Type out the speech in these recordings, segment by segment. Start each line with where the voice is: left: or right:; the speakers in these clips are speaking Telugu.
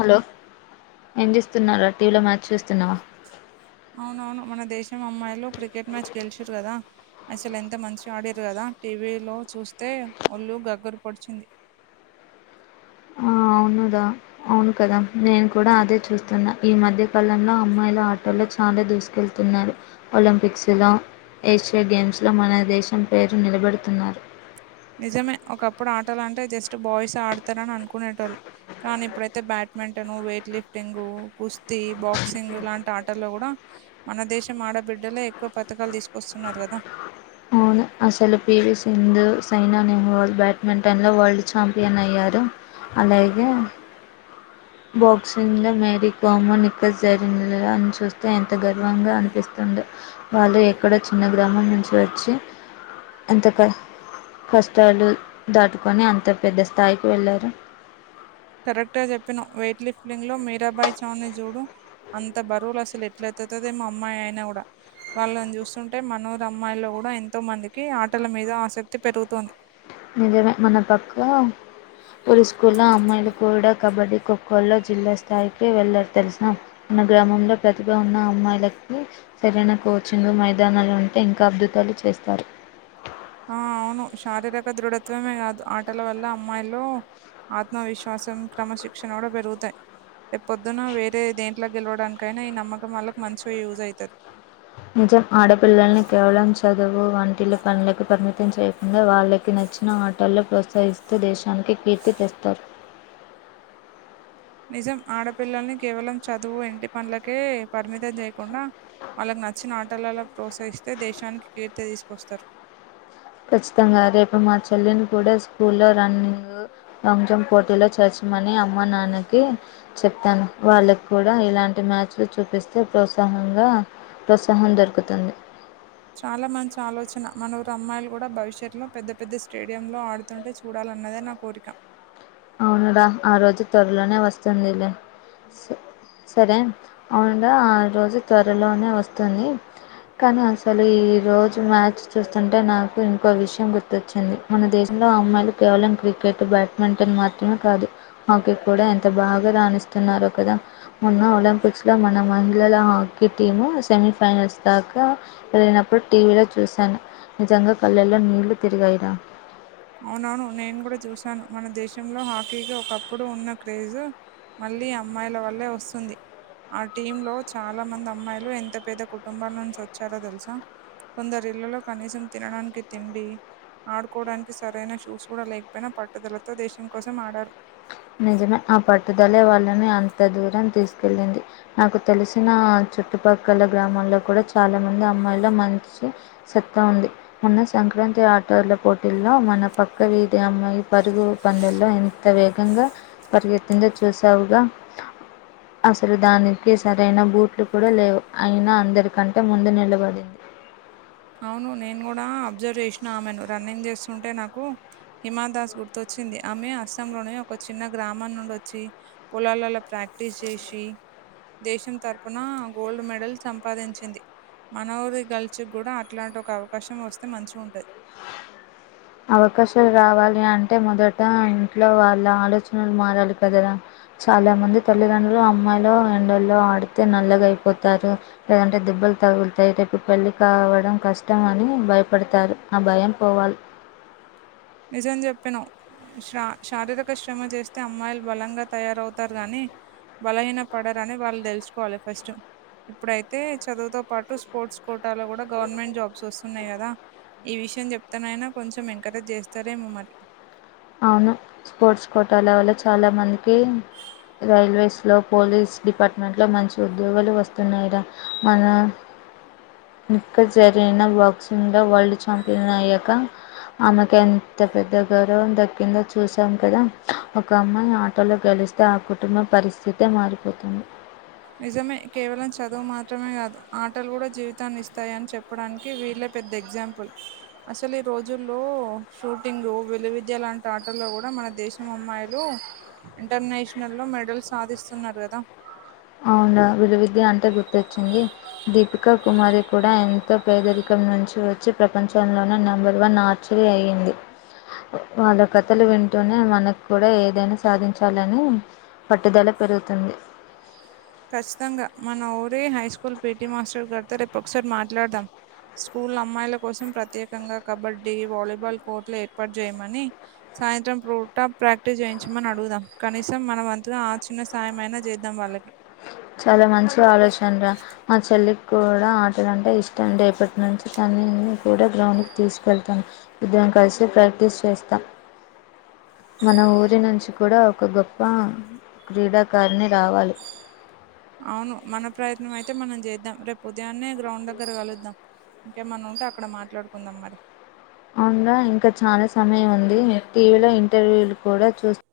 left: హలో! ఏం చేస్తున్నారు? టీవీలో మ్యాచ్ చూస్తున్నావా?
right: అవునవును, మన దేశం అమ్మాయిలు క్రికెట్ మ్యాచ్ గెలిచారు కదా? అసలు ఎంత మంచి ఆడిండ్రు కదా టీవీలో చూస్తే ఒళ్ళు గగ్గరు పొడిచింది. [inaudible]
left: ఆ అవునుదా అవును కదా నేను కూడా అదే చూస్తున్నా ఈ మధ్య కాలంలో అమ్మాయిల ఆటల్లో చాలా దూసుకెళ్తున్నారు. ఒలింపిక్స్ దా ఏషియా గేమ్స్లో మన దేశం పేరు నిలబెడుతున్నారు.
right: నిజమే ఒకప్పుడు ఆటాలంటే జస్ట్ బాయ్స్ ఆడతారని అనుకునేటోళ్ళు. కానీ ఇప్పుడైతే బ్యాడ్మింటన్, వెయిట్ లిఫ్టింగ్, కుస్తీ, బాక్సింగ్ లాంటి ఆటల్లో కూడా మన దేశం ఆడబిడ్డలే ఎక్కువ పథకాలు తీసుకొస్తున్నారు కదా.
left: అవును అసలు P V Sindhu, Saina Nehwal badminton లో వరల్డ్ ఛాంపియన్ అయ్యారు. అలాగే
right: అ
left: బాక్సింగ్లో మేరీ కోమ్, నిక్కస్ జరిన్ అని చూస్తే ఎంత గర్వంగా అనిపిస్తుందో. వాళ్ళు ఎక్కడో చిన్న గ్రామం నుంచి వచ్చి ఎంత కస్ కష్టాలు దాటుకొని అంత పెద్ద స్థాయికి వెళ్ళారు.
right: కరెక్ట్ గా చెప్పినవు, వెయిట్ లిఫ్టింగ్ లో మీరాబాయి చావ్ ని చూడు అంత బరువులు అసలు ఎట్ల ఎత్తుతదో ఏమో అమ్మాయి అయినా కూడా వాళ్ళని చూస్తుంటే మనూరు అమ్మాయిల్లో కూడా ఎంతో మందికి ఆటల మీద ఆసక్తి పెరుగుతుంది.
left: నిజమే మన పక్క వూరి స్కూల్లో అమ్మాయిలు కూడా కబడ్డీ, ఖోఖోలో జిల్లా స్థాయికి వెళ్లారు తెలిసా? మన గ్రామంలో ప్రతిభ ఉన్న అమ్మాయిలకి సరైన కోచింగ్, మైదానాలు ఉంటే ఇంకా అద్భుతాలు చేస్తారు.
right: ఆ అవును శారీరక దృఢత్వమే కాదు ఆటల వల్ల అమ్మాయిలో ఆత్మవిశ్వాసం క్రమశిక్షణ కూడా పెరుగుతాయి. రేప్ పొద్దున వేరే దేంట్లో గెలవడానికైనా ఈ నమ్మకం వాళ్ళకి మంచిగా యూజ్ ఐతది.
left: నిజం ఆడపిల్లల్ని కేవలం చదువు, వంటిల్లు పనులకు పరిమి చేయకుండా వాళ్ళకి నచ్చిన ఆటల్లో ప్రోత్సహిస్తూ దేశానికి కీర్తి తెస్తారు.
right: నిజం ఆడపిల్లల్ని కేవలం చదువు ఇంటి పనులకే పరిమితం చేయకుండా వాళ్ళకు నచ్చిన ఆటలల్లో ప్రోత్సహిస్తే దేశానికి కీర్తి తీసుకొస్తారు.
left: ఖచ్చితంగా రేపు మా చెల్లెను కూడా స్కూల్లో లో రన్నింగ్, లాంగ్ జంప్ పోటీలో చేర్ మని అమ్మ నాన్నకి చెప్పాను వాళ్ళకి కూడా ఇలాంటి మ్యాచ్లు చూపిస్తే ప్రోత్సా హంగా ప్రోత్సాహం దొరుకుతుంది
right: చాలా మంచి ఆలోచన. మనఊరు అమ్మాయిలు కూడా భవిష్యత్లో పెద్ద పెద్ద స్టేడియంలో ఆడుతుంటే చూడాలని అన్నదే నా కోరిక
left: అవును రా, ఆ రోజు త్వరలోనే వస్తుందిలె సరే అవునుగా ఆ రోజు త్వరలోనే వస్తుంది కానీ అసలు ఈ రోజు మ్యాచ్ చూస్తుంటే నాకు ఇంకో విషయం గుర్తొచ్చింది, మన దేశంలో త అమ్మాయిలు కేవలం క్రికెటు, బ్యాడ్మింటన్ మాత్రమే కాదు హాకీ కూడా ఎంత బాగా రాణిస్తున్నారో కదా, మొన్న ఒలింపిక్స్ లో మన మహిళల హా కి టీము సెమీఫైనల్స్ దాకా వెళ్ళినప్పుడు టీవీలో చూశాను. నిజంగా కళ్ళెల్లో నీళ్ళు తిరిగాయి రా
right: అవునవును నేను కూడా చూశాను, మన దేశంలో హాకీకి ఒకప్పుడు ఉన్న క్రేజు మళ్ళీ అమ్మాయిల వల్లే వస్తుంది ఆ టీమ్ లో చాలా మంది అమ్మాయిలు ఎంత పేద కుటుంబాల నుంచి వచ్చారో తెలుసా? కొందరి ఇళ్లలో కనీసం తినడానికి తిండి ఆడుకోవడానికి సి సరైన షూస్ కూడా లేకపోయినా పట్టుదలతో దేశం కోసం ఆడారు.
left: నిజమే ఆ పట్టుదల వాళ్ళని అంత దూరం తీసుకెళ్ళింది, నాకు తెలిసిన చుట్టుపక్కల గ్రామల్లో కూడా చాలా మంది అమ్మాయిల మనసు సత్తా ఉంది, మొన్న సంక సంక్రాంతి ఆటోల పోటీల్లో మన పక్క వీధి అమ్మాయి పరుగు పందెంల్లో ఎంత వే గంగా పరుగెత్తిందో చూశావుగా అసలు దానికి సరైన బూట్లు కూడా లేవు అయినా అందరికంటే ముందు నిలబడింది.
right: అవును నేను కూడా అబ్జర్వ్ చేసినా ఆమెను రన్నింగ్ చేస్తుంటే నాకు హిమాదాస్ గుర్తొచ్చింది, ఆమె అస్సాంలోని ఒక చిన్న గ్రామం నుండి వచ్చి పొలాలల్లో ప్రాక్ టేస్ట్ జేసి దేశం తరపున గోల్డ్ మెడల్ సంపాదించింది మన ఊరి గల్స్ కూడా ఇట్లాంటి ఒక అవకాశం వస్తే మంచి ఉంటది
left: అవకాశాలు రావాలి అంటే మొదట ఇంట్లో వాళ్ళ ఆలోచనలు మారాలి కదరా చాలా మంది తల్లిదండ్రులు అమ్మాయిలు ఎండల్లో ఆడితే నల్లగాయిపోతారు లేదంటే దిబ్ బ్బల్ తగులుతాయి రేపు పెళ్ళి కావడం కష్టం అని భయపడతారు ఆ భయం పోవాలి
right: నిజం చెప్పిన్నవ్ శ్ర శారీరక శ్రమ చేస్తే అమ్మాయిలు బలంగా తయారవుతారు గానీ బలహీన పడరని వాళ్ళు దెలుసుకోవాలి ఫస్ట్ ఇప్పుడైతే చదువుతో పాటు స్పోర్ట్స్ కోటాలో కూడా గవర్నమెంట్ జాబ్స్ వస్తున్నాయి కదా ఈ విషయం జెప్తేనైనా కొంచెం ఎంకరేజ్ చేస్తారేమో మరి
left: అవును స్పోర్ట్స్ కోటాల వల్ల చాలా మందికి రైల్వేస్లో పోలీస్ డిపార్ట్మెంట్లో మంచి ఉద్యోగాలు వస్తున్నాయిర మన ఇంక జరిగిన బాక్సింగ్లో వరల్డ్ ఛాంపియన్ అయ్యాక ఆమెకి ఎంత పెద్ద గౌరవం దక్ కిందో చూసాం కదా ఒక అమ్మాయి ఆటలో గెలిస్తే ఆ కుటుంబ పరిస్థితే మారిపోతుంది
right: నిజమే కేవలం చదువు మాత్రమే కాదు ఆటలు కూడా జీవితాన్ని ఇస్తాయని చెప్పడానికి వీళ్ళే పెద్ద ఎగ్జాంపుల్ అసలు ఈ రోజుల్లో షూటింగు విలువిద్య లాంటి ఆటల్లో కూడా మన దేశం అమ్మాయిలు ఇంటర్నేషనల్లో మెడల్ సాధిస్తున్నారు కదా
left: అవున విలువిద్య అంటే గుర్తొచ్చింది దీపిక కుమారి కూడా ఎంతో పేదరికం ను చి వచ్చి ప్రపంచంలోనే నెంబర్ వన్ ఆర్చరీ అయ్యింది వాళ్ళ కథలు వింటూనే మనకు కూడా ఏదైనా సాధించాలని పట్టుదల పెరుగుతుంది
right: ఖచ్చితంగా మన ఊరి హైస్కూల్ పిటి మాస్టర్ గారితో రేపు ఒకసారి మాట్లాడదాం స్కూల్ అమ్మాయిల కోసం ప్రత్యేకంగా కబడ్డీ వాలీబాల్ కోర్టులు ఏర్పాటు చేయమని సాయంత్రం ప్రూట ప్రాక్టీస్ చేయించమని అడుగుదాం కనీసం మన వంతులో ఆ చిన్న సాయం అయినా చేద్దాం వాళ్ళకి
left: చాలా మంచి ఆలోచనరా మా చెల్లికి కూడా ఆటలు అంటే ఇష్టం రేపట్నుంచి త నేను కూడా గ్రౌండ్కి తీసుకెళ్తాను ఇద్దరం కలిసి ప్రాక్టీస్ చేస్తాం మన ఊరి నుంచి కూడా ఒక గొప్ప క్రీడాకారిణి రావాలి
right: అవును మన ప్రయత్నం అయితే మనం చేద్దాం రేపు ఉదయాన్నే గ్రౌండ్ దగ్గర కలుద్దాం ఇంకేమన్న ఉంటే అక్కడ మాట్లాడుకుందాం మరి
left: అవునర ఇంకా చాలా సమయం ఉంది టీవీ లో ఇంటర్వ్యూలు కూడా చూస్త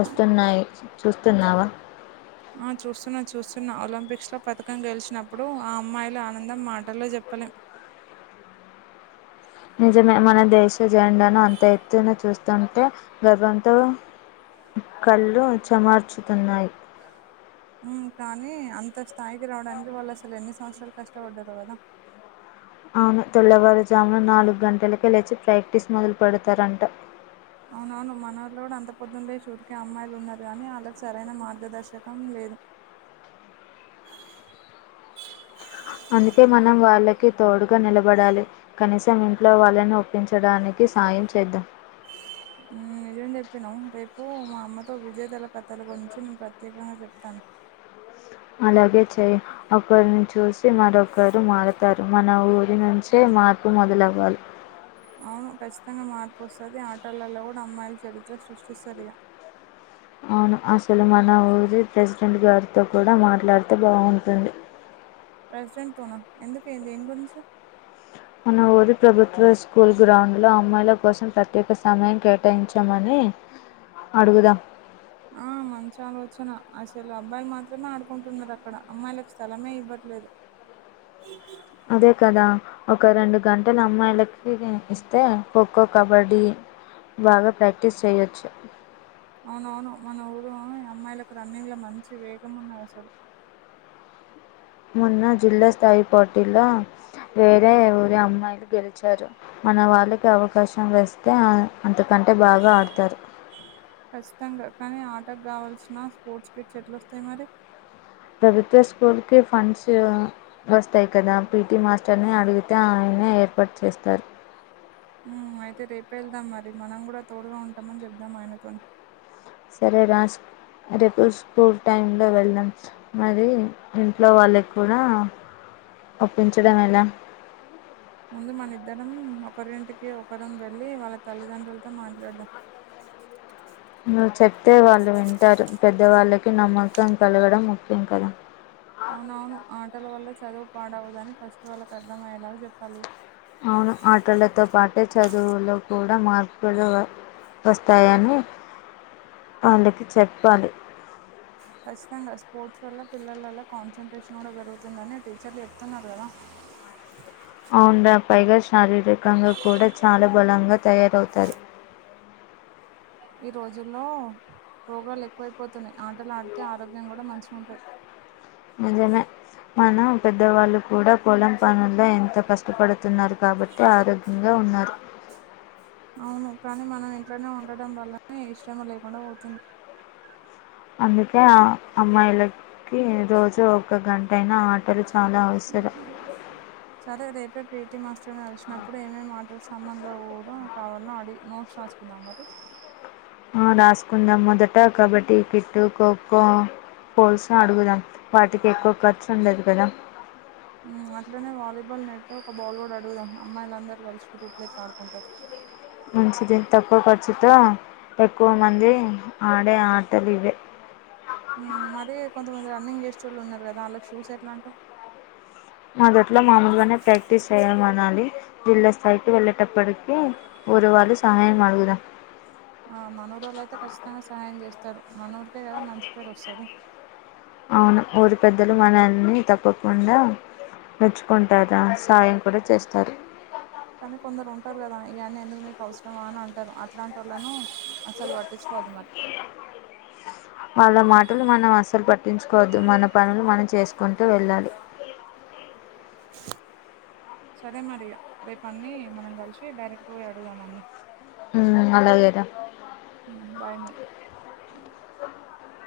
left: వస్తన్ న్నాయి చూస్తున్నావా
right: ఆ చూస్తున్నా చూస్తున్నా ఒలింపిక్స్లో పథకం గెలిచినప్పుడు ఆ అమ్మాయిలు ఆనందం మాటల్లో చెప్ ప్పలేం
left: నిజమే మన దేశ జెండాను అంత ఎత్తున చూస్తుంటే గర్వంతో కళ్ళు చెమార్చుతున్నాయి
right: ఉమ్ కానీ అంత స్థాయికి రావడానికి వాళ్ళు అసలు ఎన్ని సంవత్సరాలు కష్టపడ్డారో కదా
left: అవును తెల్లవారుజామున నాలుగు గంటలకి లేచి ప్రాక్టీస్ మొదలు పెడతారంట
right: అవునవును మన వోళ్ళు కూడా అంత పొద్దు లేసి ఊర్కే అమ్మాయిలు ఉన్నారు గానీ ఆళ్ళకి సరైన మార్గదర్శకం లే లేదు
left: అందుకే మనం వాళ్ళకి తోడుగ నిలబడాలి కనీసం ఇంట్లో వాళ్ళని ఒప్పించడానికి సాయం యం చేద్దాం
right: నిజం చెప్పినాం రేపు మా అమ్మతో విజేతల కథల గురించి నేను ప్రత్యేకంగా చెప్తాను
left: అలాగే చెయి ఒకరిని చూసి మరొకరు మారతారు మన ఊరి నుంచే మాార్పు మొదలవ్వాలి
right: అవును ఖచ్చితంగా మార్పు వస్తుంది ఆటలలో కూడా అమ్మాయిల చరిత్ర సృష్టిస్తరిగా
left: అవును అసలు మన ఊరి ప్రెసిడెంట్ గారితో కూడ మాట్లాడితే బాగుంటుంది
right: ప్రెసిడెంట్ తోన ఎందుకు అయింది ఏం గురించి
left: మన ఊరి ప్రభుత్వ స్కూల్ గ్రౌండ్ లో అమ్మాయిల కోసం ప్రత్యేక సమయం కేటాయించమని అడుగుదాం
right: ఆ మంచి ఆలోచన అసలు అబ్బాయిలు మాత్రమే ఆడుకుంటున్నారు అక్కడ అమ్మాయిలకు స్థలమే ఇవ్వట్లేదు నరు
left: అదే కదా ఒక రెండు గంటలు అమ్మాయిలకి ఇస్తే ఖోఖో కబడ్డీ బాగ ప్రాక్టీస్ చెయొచ్చు
right: అవునవును మన ఊరు అమ్మాయిలకు రన్నింగ్ లో మంచి వేగం ఉన్నది అసలు
left: మొన్న జిల్లా స్థాయి పోటీల్లో వేరే ఊరిే అమ్మాయిలు గెలిచారు మన వాళ్ళకి అవకాశం వస్తే అంత కంటే బాగ ఆడతారు
right: అకు కావల్సిన స్పోర్ట్స్ కిట్స్ ఎట్ల వస్తాయి మరి
left: ప్రభుత్వ స్కూల్కి ఫండ్స్ వస్తాయి కదా పీటి మాస్టర్ ని అడిగితే ఆ ఏర్పాట్ చేస్తారు
right: అయితే రేప వెళ్దాం మరి మనం కూడా తోడుగా ఉంటామని చెుదాం ఆయనతో
left: సరే రాస్ రేపు స్కూల్ టైమ్ లో వెళ్ళాం మరి ఇంట్లో వాళ్ళకి కూడా ఒప్పించడం ఎలా
right: ముందు మనిద్దరం ఒకరింటికి ఒకరం వెళ్లి వాళ్ళ తల్లిదండ్రులతో మాట్లాడదాం
left: నువ్వు చెప్తే వాళ్ళు వింటారు పెద్దవాళ్ళకి నమ్మకం కలగడం ముఖ్యం కదా
right: అవునవును ఆటల వల్ల చదువు పాడవుదని ఫస్ట్ వాళ్ళకి అర్థమయ్యేలాగ చెప్పాలి
left: అవును ఆటలతో పాటే చదువులో కూడ మార్పులు వస్తాయని వాళ్ళకి చెప్పాలి
right: ఖచ్చితంగా స్పోర్ట్స్ వల్ల పిల్లలల్ల కాన్సన్ట్రేషన్ కూడా పెరుగుతుందని టీచర్లు చెప్తున్నారు కదా
left: అవున్డా పైగ శారీరకంగా కూడ చాలా బలంగా తయారవుతారు
right: ఈ రోజుల్లో రోగాలు ఎక్కువైపోతున్నాయి ఆటలు ఆడితే ఆరోగ్యం కూడ మంచి ఉంటది
left: అదేలె మనం పెద్దవాళ్ళు కూడ పొలం పనుల్లో ఎంత కష్టపడుతున్నారు కాబట్టి ఆరోగ్యంగా ఉున్నారు
right: అవును కానీ మనం ఇంట్లోనే ఉండటం వల్లనే ఇష్టం లేకుండా పోతుంది
left: అందుకే ఆ అమ్మాయిలకి రోజు ఒక గంట అటైనా ఆటలు చాలా అవసరం
right: పేటి మాస్టర్ ని అలిసినప్పుడు ఏమేమి మాటల్ సమన్లో పోవడం కావాలని అడి నోట్స్ రాసుకుందాం మరి
left: ఆ రాసుకుందాం మొదట కబడ్డీ కిట్టు ఖోఖో పోల్సు అడుగుదాం వాటికి ఎక్కువ ఖర్చు ఉండదు కదా
right: అంటే ఒక బాల్ కూడాడ్ అడుగుదాం అమ్మాయిల అందరూ కలిసి రూప్లేక్ ఆడుకుంటారు
left: ముంచిది తక్కువ ఖర్చుత ఎక్కువ మంది ఆడే ఆటలు ఇవే
right: మది కొంతమంది రన్నింగ్ చేస్ట వాళ్ళు ఉన్నారు కదా వాళ్ళకి షూస్ ఎట్లా అంటా
left: మొదట్లో మామలుగానే ప్రాక్టీస్ చేయ అనాలి జిల్లా స్థాయికి వెళ్ళేటప్పటికి ఒక వాళు సహాయం ఆడుగుద
right: ఆ మనూరు వాళ్ళయితే ఖచ్చితంగా సహాయం చేస్తారు మన ఊరికే కదా మంచి పేరు వస్తుంది
left: అవును ఊరి పెద్దలు మనల్ని తప్పకుండా నచ్చుకుంటారా సాయం కూడా చేస్తారు
right: కానీ కొందరు ఉంటారు కదా ఇవన్న ఎందుకు మీకు అవసరమా అని అంటారు అట్లాంటి వాళ్ళను అసలు వాటిచ్చకోదు మరి
left: వాళ్ళ మాటలు మనం అస్సలు పట్టించుకోవద్దు మన పనులు మనం చేసుకుంటూ వెళ్ళాలి
right: సో అదే మరి అదే పని మనం కలిసి డైరెక్ట్ పోయి అడుగుదాం అన్ని
left: న విద
right: బాయ్ మ
left: స